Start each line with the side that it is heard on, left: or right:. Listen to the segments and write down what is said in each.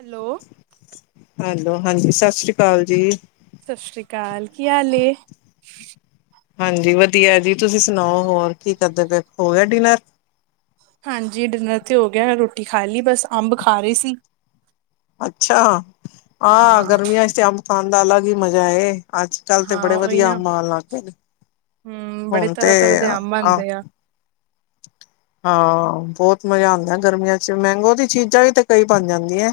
right: Hello
left: hello, ਹਾਂਜੀ ਸਤਿ ਸ੍ਰੀ ਅਕਾਲ ਜੀ।
right: ਸਤਿ ਸ਼੍ਰੀ ਅਕਾਲ, ਕੀ ਹਾਲ ਏ?
left: ਹਾਂਜੀ ਵਧੀਆ ਜੀ, ਤੁਸੀ ਸੁਣਾਓ? ਹੋਰ ਕੀ ਕਰਦੇ ਪਏ? ਹੋ ਗਿਆ ਡਿਨਰ?
right: ਹਾਂਜੀ ਡਿਨਰ ਤੇ ਹੋ ਗਿਆ ਰੋਟੀ ਖਾ ਲੀ, ਬਸ ਅੰਬ ਖਾ ਰੀ ਸੀ।
left: ਅੱਛਾ ਆ
right: ਹਾਂ
left: ਗਰਮੀਆਂ ਚੱ ਤੇ ਅੰਬ ਖਾਨ ਦਾ ਅਲਗ ਈ ਮਜ਼ਾ ਏ। ਅੱਜ ਕਲ ਤੇ
right: ਹਾਂ
left: ਬੜੇ
right: ਉਹੀ
left: ਵਧੀਆ
right: ਨਾ
left: ਅੰਬ ਆਨ ਲੱਗ ਗਏ ਨੇ,
right: ਹਮ ਬੜੇ
left: ਹੁਣ ਤੇ
right: ਤਰ੍ਹਾਂ ਤਰ੍ਹਾਂ ਦੇ ਅੰਬ
left: ਅੰ
right: ਆਂਦੇ ਆ
left: ਹਾਂ ਬੋਤ ਮਜਾ ਆਂਦਾ ਗਰਮੀਆਂ ਚ, ਮੈਂਗੋ ਦੀ ਚੀਜਾਂ ਵੀ ਤੇ ਕਈ ਬਨ ਜਾਂਦੀਆਂ।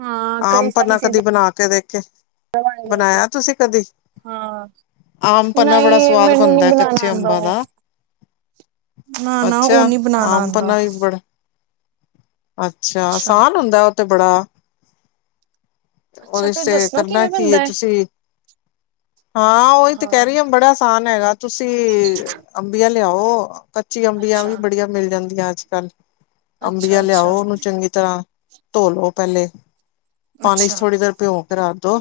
right: ਹਾਂ
left: ਆਮ
right: ਕਈ ਸਾਰੀ
left: ਪੰਨਾ ਕਦੀ
right: ਚੀਜ਼ਾਂ
left: ਬਨਾ ਕੇ ਦੇਖੇ
right: ਬਣ ਜਾਂਦੀਆਂ
left: ਬਨਾਯਾ ਤੁਸੀ ਕਦੀ
right: ਹਾਂ,
left: ਆਮ ਪੰਨਾ ਬੜਾ
right: ਨਹੀਂ
left: ਸਵਾਦ
right: ਮੈਨੂੰ ਨੀ
left: ਬਨਦਾ
right: ਬਣਾਣਾ
left: ਕੱਚੇ
right: ਆਂਦਾ
left: ਅੰਬਾਂ
right: ਉਹ
left: ਦਾ।
right: ਨਾ ਨਾ ੳਹ
left: ਅੱਛਾ
right: ਨੀ ਬਣਾਨਾ
left: ਆਮ
right: ਆਂਦਾ।
left: ਪੰਨਾ ਵੀ ਬੜਾ ਅੱਛਾ, ਸਾਨ ਹੁੰਦਾ ੳਹ ਤੇ ਬੜਾ।
right: ਅੱਛਾ
left: ੳਦੇ ਚ
right: ਫੇਰ
left: ਤੇ
right: ਦੱਸਣਾ
left: ਕਰਨਾ
right: ਕਿਵੇਂ
left: ਕੀ ਏ
right: ਬਣਦਾ ਹੈ
left: ਤੁਸੀ ਹਾਂ ੳਈ ਤੇ ਕਹ ਰਹੀ ਹਾਂ ਬੜਾ ਅਸਾਨ ਹੈਗਾ ਤੁਸੀ ਅੰਬੀਆਂ ਲਿਆਓ, ਕੱਚੀ ਅੰਬੀਆਂ
right: ਅੱਛਾ
left: ਵੀ ਬੜੀਆਂ ਮਿਲ ਜਾਂਦੀਆਂ ਅੱਜ ਕਲ
right: ਅੱਛਾ
left: ਅੰਬੀਆਂ
right: ਅੱਛਾ
left: ਲਿਆਓ, ੳਨੂੰ ਚੰਗੀ ਤਰਾਂ ਧੋ ਲੋ ਪਹਲੇ ਪਾਨੀ ਚ
right: ਅੱਛਾ
left: ਥੋੜੀ ਦੇਰ ਭਿਂੳ ਕੇ ਰੱਖ ਦੋ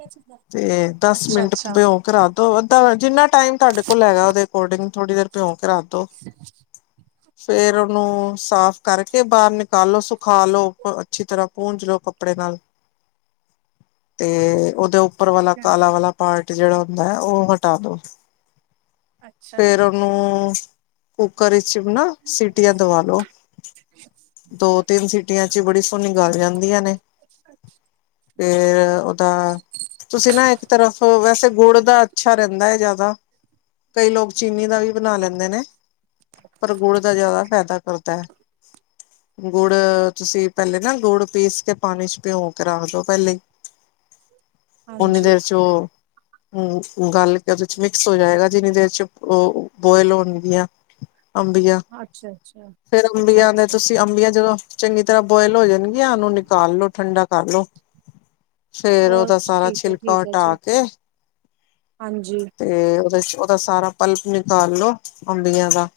right: [inaudible]
left: ਤੇ ਦਸ
right: ਅੱਛਾ
left: ਮਿੰਟ
right: ਅੱਛਾ
left: ਭਿਂੳ ਕੇ ਰੱਖ ਦੋ, ਅਧਾ ਜਿੰਨਾ ਟਾਈਮ ਤੁਹਾਡੇ ਕੋਲ ਹੈਗਾ ੳਦੇ ਅਕੋਰਡਿੰਗ ਥੋੜ੍ਹੀ ਦੇਰ ਭਿਉਂ ਕੇ ਰੱਖ ਦੋ।
right: [inaudible]
left: ਫੇਰ ੳਨੂੰ ਸਾਫ਼ ਕਰਕੇ ਬਾਹਰ ਨਿਕਾਲੋ, ਸੁਖਾ ਲੋੋ, ਅੱਛੀ ਤਰ੍ਹਾਂ ਪੂੰਜ ਲੋੋ ਕੱਪੜੇ ਨਾਲ ਤੇ ੳਦੇ ਉਪਰ ਵਾਲਾ
right: ਹਾਂਜੀ
left: ਕਾਲਾ ਵਾਲਾ ਪਾਰਟ ਜੇਹੜਾ ਹੁੰਦਾ ਹੈ ੳਹ ਹਟਾ ਦੋ।
right: ਹਾਂਜੀ ਅੱਛਾ
left: ਫੇਰ
right: ਠੀਕ ਹੈ
left: ੳਨੂੰ ਕੁੱਕਰ ਵਿੱਚ ਨਾ ਸੀਟੀਆਂ ਦਵਾ ਲੋ
right: [inaudible]
left: ਦੋ- ਤਿੰਨ ਸੀਟੀਆਂ ਚ ਹੀ ਬੜੀ ਸੋਨੀ ਗੱਲ ਜਾਂਦੀਆਂ ਨੇ।
right: ਅੱਛ [unintelligible]
left: ਫੇਰ ਓਦਾ ਤੁਸੀ ਨਾ ਇੱਕ ਤਰਫ ਵੈਸੇ ਗੁੜ ਦਾ ਅੱਛਾ ਰੈਂਦਾ ਏ ਜ਼ਿਆਦਾ। ਕਈ ਲੋਕ ਚੀਨੀ ਦਾ ਵੀ ਬਨਾ ਲੈਂਦੇ ਨੇ ਪਰ ਗੁੜ ਦਾ ਜ਼ਿਆਦਾ ਫੈਦਾ ਕਰਦਾ ਐ। [inaudible] ਗੁੜ ਤੁਸੀ ਪੈਲੇ ਨਾ ਗੁੜ ਪੀਸ ਕੇ ਪਾਣੀ ਚ ਭਿਓਂ ਕੇ ਰੱਖ ਦੋ ਪੈਲੇ ਈ।
right: [inaudible]
left: ਓਨੀ ਦੇਰ ਚ ਓ ਹੁੰ ਗਲ ਕੇ ਓਦੇ ਚ ਮਿਕਸ ਹੋ ਜਾਏਗਾ ਜਿੰਨੀ ਦੇਰ ਚ ਓ ਬੋਇਲ ਹੋਣਗੀਆਂ। ਅੰਬੀਆ
right: ਅੱਛਾ ਅੱਛਾ
left: ਫਿਰ
right: ਅੱਛਾ
left: ਅੰਬੀਆਂ ਦੇ
right: ਅੱਛਾ
left: ਤੁਸੀ ਅੰਬੀਆਂ ਜਦੋਂ ਚੰਗੀ ਤਰ੍ਹਾਂ ਬੋਇਲ ਹੋ ਜਾਣਗੀਆਂ ਉਨੂੰ ਨਿਕਾਲ ਲੋੋ ਠੰਡਾ ਕਰਲੋ। ਫੇਰ
right: ਉਹ
left: ਓਦਾ ਸਾਰਾ
right: ਠੀਕ ਹੈ
left: ਛਿਲਕਾ
right: ਠੀਕ ਹੈ ਜੀ
left: ਹਟਾ ਕੇ
right: ਹਾਂਜੀ
left: ਤੇ ਓਦੇ ਚ ਓਦਾ ਸਾਰਾ ਪਲਪ ਨਿਕਾਲ ਲਓ ਅੰਬੀਆਂ ਦਾ।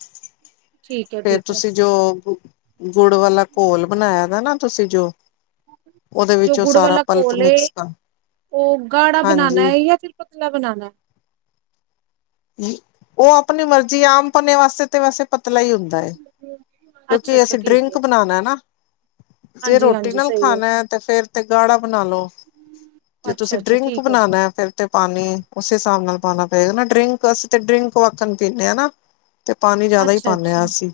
right: ਠੀਕ ਹੈ
left: ਫੇਰ ਤੁਸੀ ਜੋ ਗ ਗੁੜ ਵਾਲਾ ਘੋਲ ਬਣਾਇਆ ਦਾ ਨਾ ਤੁਸੀ ਜੋ। ਉਹਦੇ
right: ਜੋ
left: ਵਿੱਚ ਉਹ
right: ਗੁੜ
left: ਸਾਰਾ
right: ਵਾਲਾ
left: ਪਲਪ
right: ਘੋਲ ਏ
left: ਮਿਕਸ ਕਰ
right: ਓ ਗਾੜਾ ਬਨਾਨਾ
left: ਹਾਂਜੀ
right: ਏ ਯਾ ਫਿਰ ਪਤਲ ਤਲਾ ਬਨਾਨਾ ਏ।
left: ਓ ਅਪਨੀ ਮਰਜ਼ੀ ਏ ਆਮ ਪੰਨੇ ਵਾਸਤੇ ਤੇ ਵੈਸੇ ਪਤਲਾ ਈ ਹੁੰਦਾ ਏ
right: ਅੱਛਾ
left: ਕਿਉਂਕਿ
right: ਅੱਛਾ
left: ਅਸੀ
right: ਠੀਕ ਹੈ
left: ਡਰਿੰਕ ਬਨਾਣਾ ਏ ਨਾ। ਜੇ
right: ਹਾਂਜੀ
left: ਰੋਟੀ
right: ਹਾਂਜੀ
left: ਨਾਲ
right: ਸਹੀ ਹੈ
left: ਖਾਨਾ ਏ ਤੇ ਫੇਰ ਤੇ ਗਾੜਾ ਬਨਾ ਲੋ। ਜੇ ਤੁਸੀ
right: ਅੱਛਾ ਅੱਛਾ
left: ਡਰਿੰਕ
right: ਠੀਕ ਹੈ ਜੀ
left: ਬਨਾਨਾ ਏ ਫੇਰ ਤੇ ਪਾਨੀ ਉਸ ਹਿਸਾਬ ਨਾਲ ਪਾਨਾ ਪਏਗਾ ਨਾ ਡਰਿੰਕ ਅਸੀਂ ਤੇ ਡਰਿੰਕ ਵਾਕਣ ਪੀਨੇ ਆ ਨਾ। ਤੇ ਪਾਨੀ ਜਿਆਦਾ ਈ
right: ਅੱਛਾ
left: ਪਾਨੇ ਆ
right: ਅੱਛਾ
left: ਅਸੀਂ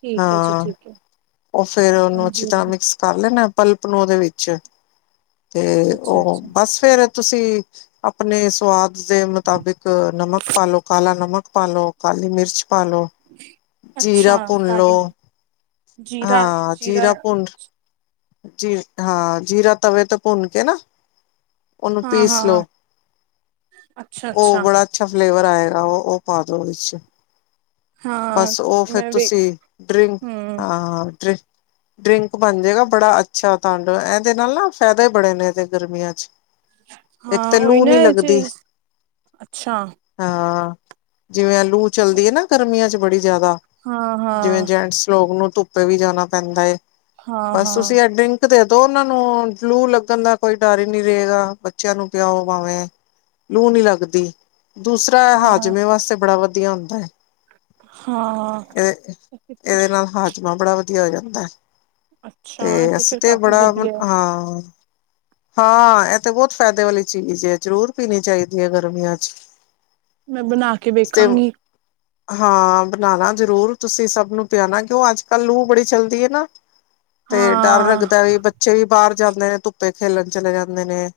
right: ਠੀਕ ਹੈ ਜੀ
left: ਹਾਂ
right: ਠੀਕ ਹੈ
left: ਔਰ ਫੇਰ ਉਨੂੰ
right: ਹਾਂਜੀ
left: ਅੱਛੀ ਤਰਾਂ
right: ਹਾਂਜੀ
left: ਮਿਕਸ ਕਰ ਲੈਨਾ ਪਲਪ ਨੂੰ ਓਦੇ ਵਿੱਚ ਤੇ
right: ਅੱਛਾ
left: ਓ
right: ਅੱਛਾ
left: ਬਸ। ਫੇਰ ਤੁਸੀ ਆਪਨੇ ਸਵਾਦ ਦੇ ਮੁਤਾਬਿਕ ਤੇ ਨਮਕ ਪਾ ਲੋ ਕਾਲਾ ਨਮਕ ਪਾ ਲੋ, ਕਾਲੀ ਮਿਰਚ ਪਾ ਲੋ
right: ਅੱਛਾ
left: ਜੀਰਾ ਭੁੰਨ ਲੋ
right: ਕਾਲੀ
left: ਹਾਂ ਜੀਰਾ ਭੁੰਨ ਜੀ ਹਾਂ ਜੀਰਾ ਤਵੇ ਤੇ ਭੁੰਨ ਕੇ ਨਾ ਉਨੂੰ
right: ਹਾਂ
left: ਪੀਸ
right: ਹਾਂ
left: ਲੋੋ ਓ ਬੜਾ ਅੱਛਾ ਫਲੇਵਰ ਆਏਗਾ ਓ ਓ ਪਾ ਦੋ ਓਦੇ ਚ।
right: ਹਾਂ
left: ਬਸ ਓ ਫੇਰ
right: ਮੈਂ ਵੀ
left: ਤੁਸੀ ਡਰਿੰਕ
right: ਹਮ
left: ਹਾਂ ਡਰਿੰ ਡਰਿੰਕ ਬਣ ਜੇਗਾ। ਬੜਾ ਅੱਛਾ [unintelligible] ਤਾਡਵ ਏਦੇ ਨਾਲ ਨਾ ਫੈਦੇ ਬੜੇ ਨੇ ਏਦੇ ਗਰਮੀਆਂ ਚ। ਇੱਕ
right: ਹਾਂ
left: ਤੇ
right: ਉਹੀ
left: ਲੂ
right: ਨਾ
left: ਨੀ
right: ਇਹ
left: ਲੱਗਦੀ।
right: ਚੀਜ਼ ਅੱਛਾ
left: ਹਾਂ ਜਿਂਵੇ ਆ ਲੂ ਚਲਦੀ ਐ ਨਾ ਗਰਮੀਆਂ ਚ ਬੜੀ ਜ਼ਿਆਦਾ।
right: ਹਾਂ
left: ਜਿਂਵੇ
right: ਹਾਂ
left: ਜੈਂਟਸ ਲੋਗ ਨੂੰ ਧੁੱਪੇ ਵੀ ਜਾਣਾ ਪੈਂਦਾ ਏ
right: ਹਾਂ
left: ਬਸ
right: ਹਾਂ
left: ਤੁਸੀ ਐ ਡਰਿੰਕ ਕ ਦੇਦੋ ਓਨਾਂ ਨੂੰ ਲੂ ਲੱਗਣ ਦਾ ਕੋਈ ਡਰ ਈ ਨੀ ਰਏਗਾ ਬੱਚਿਆਂ ਨੂੰ ਪਿਆਓ ਭਾਂਵੇ ਲੂ ਨੀ ਲੱਗਦੀ ਦੂਸਰਾ ਐ
right: ਹਾਂ
left: ਹਾਜ਼ਮੇ ਵਾਸਤੇ ਬੜਾ ਵਧੀਆ ਹੁੰਦਾ ਐ।
right: ਹਾਂ
left: ਏ ਏਦੇ ਨਾਲ ਹਾਜ਼ਮਾ ਬੜਾ ਵਧੀਆ ਹੋ ਜਾਂਦਾ ਐ। ਤੇ
right: ਅੱਛਾ, ਇਹ
left: ਅਸੀ
right: ਫੇਰ
left: ਤੇ
right: ਕਾਫ਼ੀ
left: ਬੜਾ ਮ
right: ਵਧੀਆ ਐ,
left: ਹਾਂ ਹਾਂ ਐ ਤੇ ਬੌਤ ਫੈਦੇ ਵਾਲੀ ਚੀਜ਼ ਏ ਜ਼ਰੂਰ ਪੀਣੀ ਚਾਈਦੀ ਏ ਗਰਮੀਆਂ ਚ।
right: ਮੈ ਬਨਾ ਕੇ
left: ਤੇ
right: ਵੇਖਾਂਗੀ।
left: ਹਾਂ ਬਨਾਣਾ ਜਰੂਰ ਤੁਸੀ ਸਭ ਨੂੰ ਪਿਆਣਾ ਕਿਉਂ ਅੱਜ ਕੱਲ ਲੂ ਬੜੀ ਚੱਲਦੀ ਏ ਨਾ ਤੇ ਡਰ
right: ਹਾਂ,
left: ਲੱਗਦਾ ਵੀ ਬੱਚੇ ਵੀ ਬਾਹਰ ਜਾਂਦੇ ਨੇ ਧੁੱਪੇ ਖੇਲਣ ਚਲੇ ਜਾਂਦੇ ਨੇ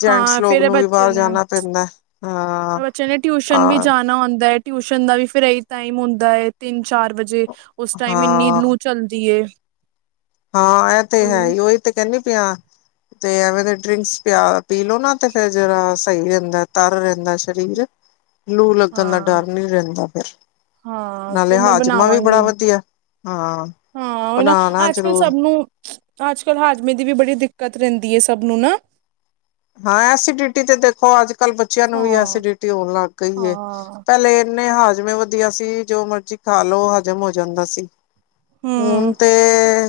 left: ਜੈਂਟਸ
right: ਹਾਂ ਫੇਰ
left: ਲੋਕ
right: ਇਹ
left: ਨੂੰ ਵੀ
right: ਬੱਚੇ
left: ਬਾਹਰ
right: ਨੇ
left: ਜਾਣਾ ਪੈਂਦਾ
right: ਪ,
left: ਹਾਂ
right: ਬੱਚੇ ਨੇ ਟਿਊਸ਼ਨ ਵੀ
left: ਹਾਂ
right: ਜਾਣਾ ਹੁੰਦਾ ਏ ਟਿਊਸ਼ਨ ਦਾ ਵੀ ਫੇਰ ਏਹੀ ਟਾਈਮ ਹੁੰਦਾ ਏ, ਤਿੰਨ- ਚਾਰ ਵਜੇ ਉਸ ਟਾਈਮ, ਇੰਨੀ
left: ਹਾਂ
right: ਲੂ ਚੱਲਦੀ ਏ।
left: ਹਾਂ ਐ ਤੇ ਹੈ ਹੀ, ਉਹੀ ਤੇ ਕਹਿੰਨੀ ਪਿਂਆ, ਤੇ ਐਵੇਂ ਦੇ ਡਰਿੰਕਸ ਪਿਆ ਪੀ ਲਓ ਨਾ ਤੇ ਫੇਰ ਜ਼ਰਾ ਸਹੀ ਰਹਿੰਦਾ, ਤਰ ਰਹਿੰਦਾ ਸਰੀਰ ਲੂ ਲੱਗਣ ਦਾ
right: ਹਾਂ।
left: ਡਰ ਨਹੀਂ ਰਹਿੰਦਾ ਫਿਰ
right: ਹਾਂ,
left: ਨਾਲੇ
right: ਫੇਰ ਮੈਂ
left: ਹਾਜਮਾ ਵੀ ਬੜਾ
right: ਬਣਾਵਾਂਗੀ,
left: ਵਧੀਆ, ਹਾਂ ਬਨਾਨਾ
right: ਕੱਲ ਸਭ ਨੂੰ, ਆਜ-ਕਲ ਹਾਜ਼ਮੇ ਦੀ ਵੀ ਬੜੀ ਦਿੱਕਤ ਰਹਿੰਦੀ ਹੈ ਸਭ ਨੂੰ ਨਾ‌
left: ਹਾਂ ਐਸੀਡਿਟੀ ਤੇ ਦੇਖੋ ਅੱਜ ਕੱਲ ਬੱਚਿਆਂ ਨੂੰ ਵੀ
right: ਹਾਂ,
left: ਐਸੀਡਿਟੀ ਹੋਣ ਲੱਗ ਗਈ ਏ
right: ਹਾਂ।
left: ਪਹਿਲੇ ਇੰਨੇ ਹਾਜ਼ਮੇ ਵ ਬੀ ਅਸੀ ਜੋ ਮਰਜੀ਼ ਖਾ ਲੋ, ਹਜ਼ਮ ਹੋ ਜਾਂਦਾ ਸੀ, ਹੁਣ
right: ਹੂੰ।
left: ਤੇ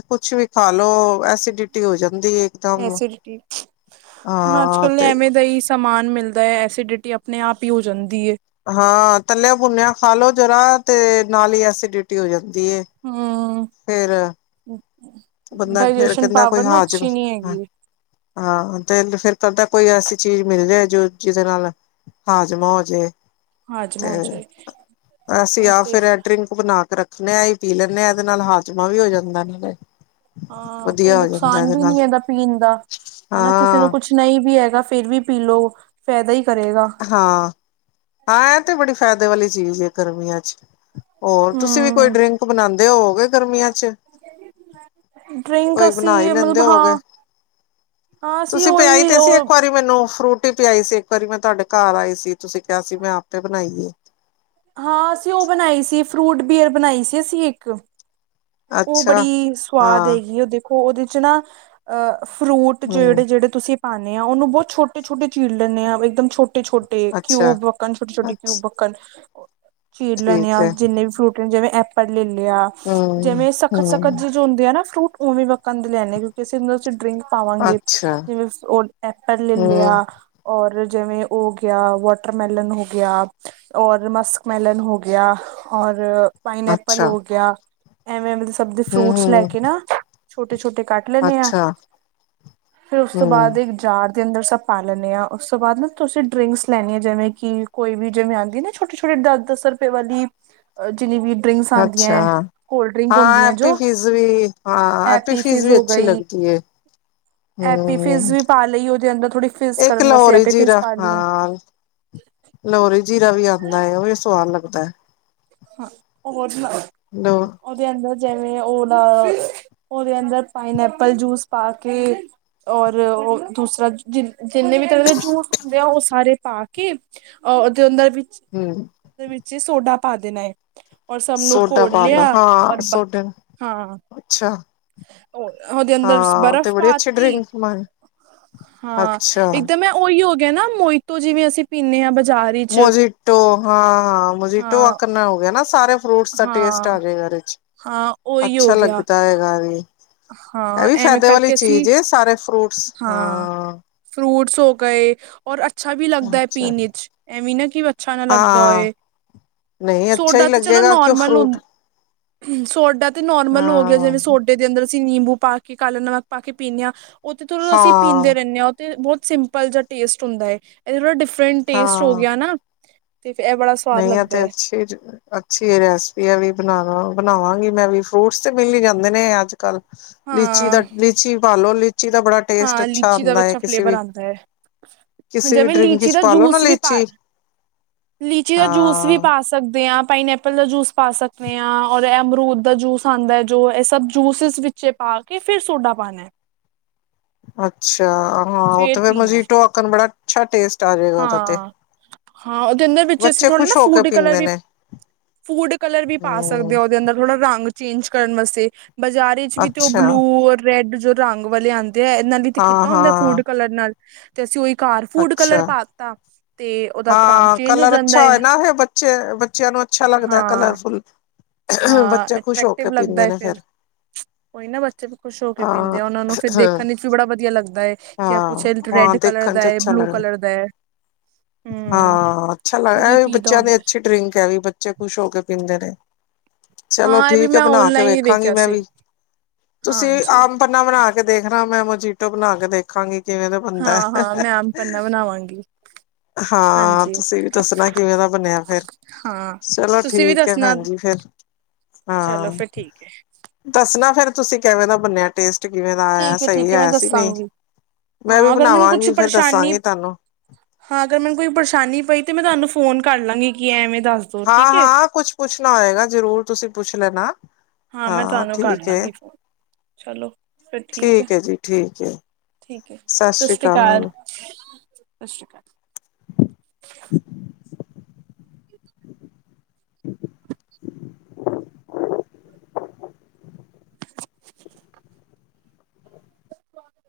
left: ਕੁਛ ਵੀ ਖਾ ਲੋੋ, ਐਸੀਡਿਟੀ ਹੋ ਜਾਂਦੀ ਏ ਇਕਦਮ
right: ਐਸੀਡਿਟੀ, ਹੁਣ ਅੱਜ
left: ਹਾਂ
right: ਕਲ
left: ਤੇ
right: ਐਵੇਂ ਦਾ ਹੀ ਸ ਸਮਾਨ ਮਿਲਦਾ ਹੈ, ਐਸੀਡਿਟੀ ਆਪਣੇ ਆਪ ਹੀ ਹੋ ਜਾਂਦੀ ਏ
left: ਹਾਂ ਤੱਲਿਆ-ਬੁੰਨਿਆ ਖਾ ਲੋੋ ਜ਼ਰਾ ਤੇ, ਨਾਲ ਹੀ ਐਸੀਡਿਟੀ ਹੋ ਜਾਂਦੀ ਏ
right: ਹਮ
left: ਫੇਰ
right: ਅ ਅ
left: ਬੰਦਾ ਫੇਰ
right: ਡਾਇਜੇਸ਼ਨ
left: ਕਹਿੰਦਾ ਕੋਈ
right: ਪਾਵਰ ਨਾ
left: ਹਾਜ਼ਮ
right: ਅੱਛੀ ਨੀ
left: ਹਾਂ
right: ਹੈਗੀ
left: ਹਾਂ ਤੇ ਨ ਫਿਰ ਕਰਦਾ, ਕੋਈ ਐਸੀ ਚੀਜ਼ ਮਿਲ ਜਾਏ ਜੋ ਜਿਹਦੇ ਨਾਲ ਹਾਜਮਾ ਹੋਜੇ, ਤੇ
right: ਹਾਜਮਾ ਹੋ ਜਾਏ
left: ਅਸੀਂ
right: ਇਹ
left: ਆਪ
right: ਤੇ
left: ਸਵੇਰੇ ਐ ਡਰਿੰਕ ਭੁਨਾ ਕੇ ਰੱਖਨੇ ਹਾਂ, ਇਹੀ ਪੀ ਲੈਂਦੇ ਹਾਂ। ਇਹਦੇ ਨਾਲ ਹਾਜਮਾ ਵੀ ਹੋ ਜਾਂਦਾ
right: ਹਾਂ ਕੋਈ
left: ਵਧੀਆ ਹੋ ਜਾਂਦਾ
right: ਨੁਕਸਾਨ
left: ਇਹਦੇ
right: ਵੀ
left: ਨਾਲ
right: ਨੀ ਇਹਦਾ ਪੀਣ ਦਾ, ਹਨਾ ਕਿਸੇ ਨੂੰ
left: ਹਾਂ
right: ਕੁੱਛ ਨਹੀਂ ਵੀ ਹੈਗਾ ਫਿਰ ਵੀ ਪੀ ਲਉ, ਫਾਇਦਾ ਹੀ ਕਰੇਗਾ।
left: ਹਾਂ, ਹਾਂ ਇਹ ਤੇ ਬੜੀ ਫਾਇਦੇ ਵਾਲੀ ਚੀਜ਼ ਹੈ ਗਰਮੀਆਂ ਚੱ ਹੋਰ ਤੁਸੀਂ ਵੀ ਕੋਈ
right: ਹਮ
left: ਡਰਿੰਕ ਬਣਾਉਂਦੇ ਹੋਗੇ, ਗਰਮੀਆਂ ਚੱ
right: [inaudible] ਡਰਿੰਕ
left: ਬਣਾ
right: ਅਸੀਂ
left: ਹੀ ਲੈਂਦੇ
right: [unintelligible]
left: ਹੋਗੇ
right: ਹਾਂ, ਹਾਂ ਅਸੀਂ
left: ਪਿਆਈ
right: ਉਹੀ
left: ਤੇ ਸੀ
right: ਉਹ
left: ਇੱਕ ਵਾਰੀ ਤੁਸੀਂ ਮੈਨੂੰ ਫਰੂਟੀ ਪਿਆਈ ਸੀ, ਇੱਕ ਵਾਰੀ ਮੈਂ ਤੁਹਾਡੇ ਘਰ ਆਈ ਸੀ ਤੁਸੀਂ ਕਿਹਾ ਸੀ ਮੈਂ ਆਪੇ ਬਣਾਈਏ
right: ਹਾਂ ਅਸੀਂ ਉਹ ਬਣਾਈ ਸੀ, ਫਰੂਟ ਬੀਅਰ ਬਣਾਈ ਸੀ ਅਸੀਂ ਇੱਕ ਉਹ
left: ਅੱਛਾ
right: ਬੜੀ ਸਵਾਦ
left: ਹਾਂ
right: ਹੈਗੀ ਐ, ਦੇਖੋ ਉਹਦੇ ਚੱ ਨਾ ਅਹ, ਫਰੂਟ
left: ਹਮ
right: ਜਿਹੜੇ-ਜਿਹੜੇ ਤੁਸੀਂ ਪਾਨੇ ਆ, ਉਹਨੂੰ ਬਹੁਤ ਛੋਟੇ ਛੋਟੇ ਚੀਰ ਲੈਂਦੇ ਆਂ ਇੱਕਦਮ ਛੋਟੇ ਛੋਟੇ-ਛੋਟੇ
left: ਅੱਛਾ
right: ਕਿਊਬ ਵੱਕਣ ਛੋਟੇ -ਛੋਟੇ
left: ਅੱਛ
right: ਕਿਊਬ ਵੱਕਣ, ਚੀਰ ਲੈਂਨੇ
left: ਠੀਕ
right: ਆਂ,
left: ਹੈ
right: ਜਿੰਨੇ ਵੀ ਫਰੂਟ ਜਿਵੇਂ ਐਪਲ ਲੈ ਲਿਆ,
left: ਹਮ
right: ਜਿਵੇਂ
left: ਹਮ
right: ਸਖ਼ਤ-ਸਖ਼ਤ ਜਿ ਜੋ ਹੁੰਦੇ ਆ ਨਾ ਫਰੂਟ, ਉਵੇਂ ਵੱਕਣ ਦੇ ਲੈਂਆਨੇ ਕਿਉਂਕਿ ਅਸੀਂ ਉਂਹਦੇ ਚੱ ਡਰਿੰਕ ਪਾ ਲਾਂਗੇ,
left: ਅੱਛਾ
right: ਜਿਵੇਂ ੳਸ ਉਹ ਐਪਲ ਲੈ
left: ਹਮ
right: ਲਿਆ ਔਰ ਜਿਵੇਂ ਉਹ ਹੋ ਗਿਆ, ਵਾਟਰਮੈਲਨ ਹੋ ਗਿਆ ਔਰ ਮਸਕਮੈਲਨ ਹੋ ਗਿਆ, ਔਰ ਪਾਈਨਐਪਲ
left: ਅੱਛਾ
right: ਹੋ ਗਿਆ। ਐਵੇਂ ਸਭ ਦੇ
left: ਹਮ
right: ਫਰੂਟਸ ਲੈ
left: ਹਮ
right: ਕੇ ਨਾ, ਛੋਟੇ-ਛੋਟੇ ਕੱਟ ਕੱਟ ਲੈਣੇ ਹਾਂ।
left: ਅੱਛਾ
right: ਫਿਰ ਉਸ ਤੋਂ ਬਾਅਦ
left: ਹਮ
right: ਇੱਕ ਜਾਰ ਦੇ ਅੰਦਰ ਸਭ ਪਾ ਲੈਂਦੇ ਹਾਂ, ਉਸ ਤੋਂ ਬਾਅਦ ਨਾ ਤੁਸੀਂ ਡਰਿੰਕਸ ਲੈਨੀ ਐ, ਜਿਵੇਂ ਕਿ ਕੋਈ ਵੀ ਜਿਵੇਂ ਆਉਂਦੀ ਨਾ ਛੋਟੀ-ਛੋਟੀ, ਦਸ-ਦਸ ਰੁਪਏ ਵਾਲੀ ਜਿੰਨੀ ਵੀ ਡਰਿੰਕਸ ਆਂਦੀਆਂ
left: ਅੱਛਾ
right: ਹੈ, ਕੋਲਡ ਡ੍ਰਿੰਕ
left: ਹਾਂ
right: ਹੁੰਦੀਆਂ
left: ਐਪੀ
right: ਜੋ।
left: ਫਿਜ਼ ਵੀ ਹਾਂ
right: ਐ
left: ਐਪੀ
right: ਪੀ ਫਿਜ਼
left: ਵੀ
right: ਹੋ
left: ਅੱਛੀ
right: ਗਈ
left: ਲੱਗਦੀ ਹੈ
right: ਐਪੀ ਫਿਜ਼
left: ਹਮ
right: ਵੀ ਪਾ ਲਈ ਉਹਦੇ ਅੰਦਰ ਥੋੜੀ ਫਿਜ਼
left: ਇੱਕ
right: ਕਰਨ ਵਾਸਤੇ ਐਪੀ ਫਿਜ਼ ਪਾ ਲੀ ਐ।
left: ਲਹੋਰੀ ਜ਼ੀਰਾ ਵੀ ਆਂਦਾ ਏ। ਉਹ ਵੀ ਸਵਾਦ ਲੱਗਦੇ।
right: ਹਾਂ ਹੋ ਹੋਰ [unintelligible]
left: [unintelligible]
right: ਉਹਦੇ ਅੰਦਰ ਜਿਵੇਂ ਓਲਾ। ਉਹਦੇ ਅੰਦਰ ਪਾਈਨ ਐਪਲ ਜੂਸ ਪਾ ਕੇ ਔਰ ਓ ਦੂਸਰਾ ਜਿੰ ਜਿੰਨੇ ਵੀ ਤਰ੍ਹਾਂ ਦੇ ਜੂਸ ਹੁੰਦੇ ਆ। ਉਹ ਸਾਰੇ ਪਾ ਕੇ ਅ ਉਹਦੇ ਅੰਦਰ ਵਿੱਚ
left: ਹਮ।
right: ਉਹਦੇ ਵਿੱਚ ਹੀ ਸੋਡਾ ਪਾ ਦੇਣਾ ਏ। ਔਰ ਸਭ ਨੂੰ
left: ਸੋਡਾ
right: ਘੋਲ
left: ਪਾ ਲੋ
right: ਲਿਆ।
left: ਹਾਂ
right: ਔਰ [unintelligible]
left: ਸੋਡੇ
right: ਹਾਂ।
left: ਅੱਛਾ
right: ਉਹਦੇ ਅੰਦਰ
left: ਹਾਂ ਤੇ
right: ਬਰਫ਼
left: ਬੜੀ ਅੱਛੀ
right: ਪਾਤੀ।
left: ਡਰਿੰਕ ਬਣ
right: ਹਾਂ
left: ਅੱਛਾ
right: ਇਕਦਮ ਹੈ ਉਹੀ ਹੋ ਗਿਆ ਨਾ ਮੋਜ਼ੀਟੋ। ਜਿਵੇਂ ਅਸੀਂ ਪੀਂਨੇ ਹਾਂ ਬਾਜ਼ਾਰ ਵਿਚ
left: ਮੋਜੀਟੋ ਹਾਂ, ਮੋਜੀਟੋ
right: ਹਾਂ
left: ਆਕਰਣਾ ਹੋ ਗਿਆ ਨਾ ਸਾਰੇ ਫਰੂਟਸ ਦਾ ਟੇਸਟ
right: ਹਾਂ
left: ਆ ਜੇ ਗਾ ਆ ਏਹਦੇ ਚ।
right: ਹਾਂ ਓਈ ਹੋ ਗਿਆ।
left: ਹਾਂਜੀ, ਏਹ
right: ਹਾਂ
left: ਵੀ
right: ਐਵੇਂ
left: ਫੈਦੇ ਵਾਲੀ
right: ਕਰਕੇ ਅਸੀਂ
left: ਚੀਜ਼ ਐ ਸਾਰੇ ਫਰੂਟਸ
right: ਹਾਂ, ਫਰੂਟਸ ਹੋ ਗਏ ਔਰ ਅੱਛਾ ਵੀ ਲੱਗਦਾ ਐ
left: ਅੱਛਾ
right: ਪੀਣੇ ਚ। ਐਮੀ ਨਾ ਕਿ ਅੱਛਾ ਨਾ ਲੱਗਦਾ
left: ਹਾਂ
right: ਹੋਏ,
left: ਨਹੀਂ ਅੱਛਾ ਹੀ
right: ਸੋਡਾ ਤੇ ਚਲੋ
left: ਲੱਗੇਗਾ ਕਿ ਉਹ
right: ਨੋਰਮਲ ਹੁੰ
left: ਫਰੂਟ
right: ਸੋਡਾ ਤੇ ਨੋਰਮਲ ਹੋ ਗਿਆ।
left: ਹਾਂ
right: ਜਿਵੇਂ ਸੋਡਾ ਡੇ ਦੇ ਅੰਦਰ ਅਸੀਂ ਨਿੰਬੂ ਪਾ ਕੇ, ਕਾਲਾ ਨਮਕ ਪਾ ਕੇ ਪੀਂਨੇ ਆਂ ਓ ਤੇ ਚਲੋ ਅਸੀਂ ਪੀਂਦੇ
left: ਹਾਂ
right: ਰੈਨੇ ਆਂ ਤੇ ਬੋਤ ਸਿੰਪਲ ਜਾ ਟੇਸਟ ਹੁੰਦਾ ਐ ਏ। ਇਹ ਥੋੜਾ ਡਿਫਰੈਂਟ ਟੇਸਟ ਹੋ
left: ਹਾਂ
right: ਗਿਆ ਨਾ। ਤੇ ਫੇ ਏਹ ਬੜਾ ਸਵਾਦ
left: ਨਹੀਂ
right: ਲੱਗਦਾ ਐ।
left: [unintelligible] ਅੱਛੀ ਰੈਸਪੀ ਆ ਵੀ ਬਣਾਵਾਂ ਬਣਾਵਾਂਗੀ ਮੈਂ ਵੀ। ਫਰੂਟਸ ਤੇ ਮਿਲ ਈ ਜਾਂਦੇ ਨੇ ਅੱਜ ਕੱਲ। ਲੀਚੀ ਦਾ
right: ਹਾਂ
left: ਲੀਚੀ ਪਾ ਲੋ। ਲੀਚੀ ਦਾ ਬੜਾ ਟੇਸਟ
right: ਹਾਂ
left: ਅੱਛਾ
right: ਲੀਚੀ ਦਾ ਵੀ
left: ਆਂਦਾ ਹੈ
right: ਅੱਛਾ
left: ਕਿਸੇ
right: ਫਲੇਵਰ
left: ਵੀ
right: ਆਂਦਾ ਐ, ਹਾਂ
left: ਕਿਸੇ ਵੀ
right: ਜਿਵੇਂ
left: ਡਰਿੰਕ
right: ਲੀਚੀ
left: ਵਿੱਚ
right: ਦਾ
left: ਪਾਲੋ ਨਾ
right: ਜੂਸ ਵੀ ਪਾ
left: ਲੀਚੀ
right: ਲੀਚੀ ਦਾ ਜੂਸ ਵੀ
left: ਹਾਂ
right: ਪਾ ਸਕਦੇ ਆਂ, ਪਾਈਨ ਐਪਲ ਦਾ ਜੂਸ ਪਾ ਸਕਨੇ ਆਂ ਔਰ ਐਮਰੂਦ ਦਾ ਜੂਸ ਆਂਦੈ ਜੋ ਐ ਸਭ ਜੂਸਿਸ ਵਿੱਚ ਪਾ ਕੇ, ਫਿਰ ਸੋਡਾ ਪਾਣੇ।
left: ਅੱਛਾ, ਹਾਂ ਉਹ ਤੇ ਫੇਰ ਮਜੀਟੋ ਆਕਣ ਬੜਾ ਅੱਛਾ ਟੇਸਟ ਆ ਜੇਗਾ ਓਦਾ ਤੇ,
right: ਹਾਂ ਹਾਂ ਉਹਦੇ ਅੰਦਰ ਵਿੱਚ ਅਸੀਂ
left: ਬੱਚੇ
right: ਥੋੜਾ ਨਾ
left: ਖ਼ੁਸ਼ ਹੋ ਕੇ
right: ਫੂਡ ਕਲਰ
left: ਪੀਂਦੇ
right: ਵੀ
left: ਨੇ।
right: ਫੂਡ ਕਲਰ ਵੀ ਪਾ
left: ਹਮ
right: ਸਕਦੇ ਓ ਓਦੇ ਅੰਦਰ, ਥੋੜਾ ਰੰਗ ਚੇਂਜ ਕਰਨ ਵਾਸਤੇ। ਬਾਜ਼ਾਰੀ ਚ ਵੀ ਤੇ ਓ
left: ਅੱਛਾ
right: ਬਲੂ ਔਰ ਰੈਡ ਜੋ ਰੰਗ ਵਾਲੇ ਆਂਦ ਤੇ ਐਨਾ ਨੇ ਤੇ
left: ਹਾਂ
right: ਕੀਤਾ ਹੁੰਦੈ ਫੂਡ
left: ਹਾਂ
right: ਕਲਰ ਨਾਲ ਤੇ ਅਸੀਂ ਉਹੀ ਘਰ ਫੂਡ ਕਲਰ
left: ਅੱਛਾ
right: ਪਾਤਾ। ਤੇ ਉਹਦਾ ਰੰਗ
left: ਹਾਂ,
right: ਚੇਂਜ ਹੋ
left: ਕਲਰ
right: ਜਾਂਦਾ
left: ਅੱਛਾ
right: ਹੈ
left: ਹੋਏ ਨਾ ਫੇਰ ਬੱਚੇ ਬੱਚਿਆਂ ਨੂੰ ਅੱਛਾ ਲੱਗਦੈ
right: ਹਾਂ
left: ਕਲਰਫੁੱਲ।
right: ਹਾਂ
left: ਬੱਚੇ ਖੁਸ਼ ਹੋ ਕੇ ਪੀਂਦੇ ਨੇ ਫੇਰ।
right: ਓਈ ਨਾ ਬੱਚੇ ਖੁਸ਼ ਹੋ ਕੇ ਪੀਂਦੇ ਆ, ਓਨਾ ਨੂੰ ਫਿਰ ਦੇਖਣ ਇੱਚ ਵੀ ਬੜਾ ਵਧੀਆ ਲੱਗਦਾ ਏ ਕਿ ਕੁੱਛ
left: ਹਾਂ ਹਾਂ
right: ਰੈਡ ਕਲਰ
left: ਦੇਖਣ
right: ਦਾ
left: ਚ
right: ਏ,
left: ਅੱਛਾ
right: ਬਲੂ
left: ਲੱਗਦਾ
right: ਕਲਰ ਦੈ।
left: ਹਾਂ ਅੱਛਾ ਲੱਗ
right: ਉਹ
left: ਐ ਵੀ
right: ਪੀ ਦਾ
left: ਬੱਚਿਆਂ ਦੀ
right: ਹੁੰਦਾ
left: ਅੱਛੀ ਡਰਿੰਕ ਐ ਵੀ, ਬੱਚੇ ਖੁਸ਼ ਹੋ ਕੇ ਪੀਂਦੇ ਨੇ। ਚਲੋ
right: ਹਾਂ ਇਹ ਵੀ
left: ਠੀਕ ਐ,
right: ਮੈਂ
left: ਬਣਾ ਕੇ
right: ਓਨਲਾਈਨ ਹੀ
left: ਵੇਖਾਂਗੀ
right: ਵੇਖਿਆ
left: ਮੈਂ
right: ਸੀ
left: ਵੀ। ਤੁਸੀਂ
right: ਹਾਂਜੀ
left: ਆਮ ਪੰਨਾ ਬਣਾ ਕੇ ਦੇਖਣਾ, ਮੈਂ ਮੋਜੀਟੋ ਬਣਾ ਕੇ ਦੇਖਾਂਗੀ, ਕਿਵੇਂ ਦਾ ਬਣਦੈ।
right: ਣਾਵਾਂਗੀ।
left: ਹਾਂ, ਤੁਸੀਂ ਵੀ ਦੱਸਣਾ ਕਿਵੇਂ ਦਾ ਬਣਿਆ ਫੇਰ?
right: ਹਾਂ
left: ਚਲੋ
right: ਤੁਸੀਂ ਵੀ
left: ਠੀਕ ਹੈ
right: ਦੱਸਣਾ
left: ਭੈਣ ਜੀ ਫੇਰ।
right: ਚਲੋ ਫੇਰ ਠੀਕ ਐ।
left: ਦੱਸਣਾ ਫੇਰ ਤੁਸੀਂ, ਕੈਵੇਂ ਦਾ ਬੰਨਿਆ ਟੇਸਟ? ਕਿਵੇਂ ਦਾ ਆਇਆ,
right: ਠੀਕ
left: ਸਹੀ
right: ਠੀਕ ਮੈਂ
left: ਹੈ ਸੀ ਨਈ?
right: ਦੱਸਾਂਗੀ
left: ਮੈਂ ਵੀ
right: ਹਾਂ ਅਗਰ ਮੈਨੂੰ ਕੁਛ
left: ਬਣਾਵਾਂਗੀ ਫੇਰ
right: ਪਰੇਸ਼ਾਨੀ
left: ਦੱਸਾਂਗੀ ਤਾਨੂੰ।
right: ਹਾਂ ਅਗਰ ਮੈਨ ਕੋਈ ਪਰਸ਼ਾਨੀ ਪਈ ਤੇ ਮੈਂ ਤਾਨੂੰ ਫੋਨ ਕਰ ਲਾਂਗੀ ਕਿ ਐਂਵੇਂ ਦਾ ਸ
left: ਹਾਂ ਹਾਂ। ਕੁਛ ਪੁੱਛਨਾ ਹੋਏਗਾ ਜਰੂਰ ਤੁਸੀ ਪੁੱਛ ਲੈਣਾ।
right: ਹਾਂ, ਮੈਂ ਤਾਨੂੰ ਕਰ
left: ਠੀਕ ਹੈ
right: ਲਾਂਗੀ ਫੋਨ। ਚਲੋ ਫੇਰ ਠੀਕ ਐ,
left: ਹੈ ਜੀ ਠੀਕ ਹੈ
right: ਠੀਕ ਐ।
left: ਸਤਿ ਸ਼੍ਰੀ
right: ਸਸ੍ਰੀ ਕਾਲ।
left: ਅਕਾਲ
right: ਸਸ਼੍ਰੀ ਕਾਲ।
left: [unintelligible] [unintelligible]
right: [unintelligible]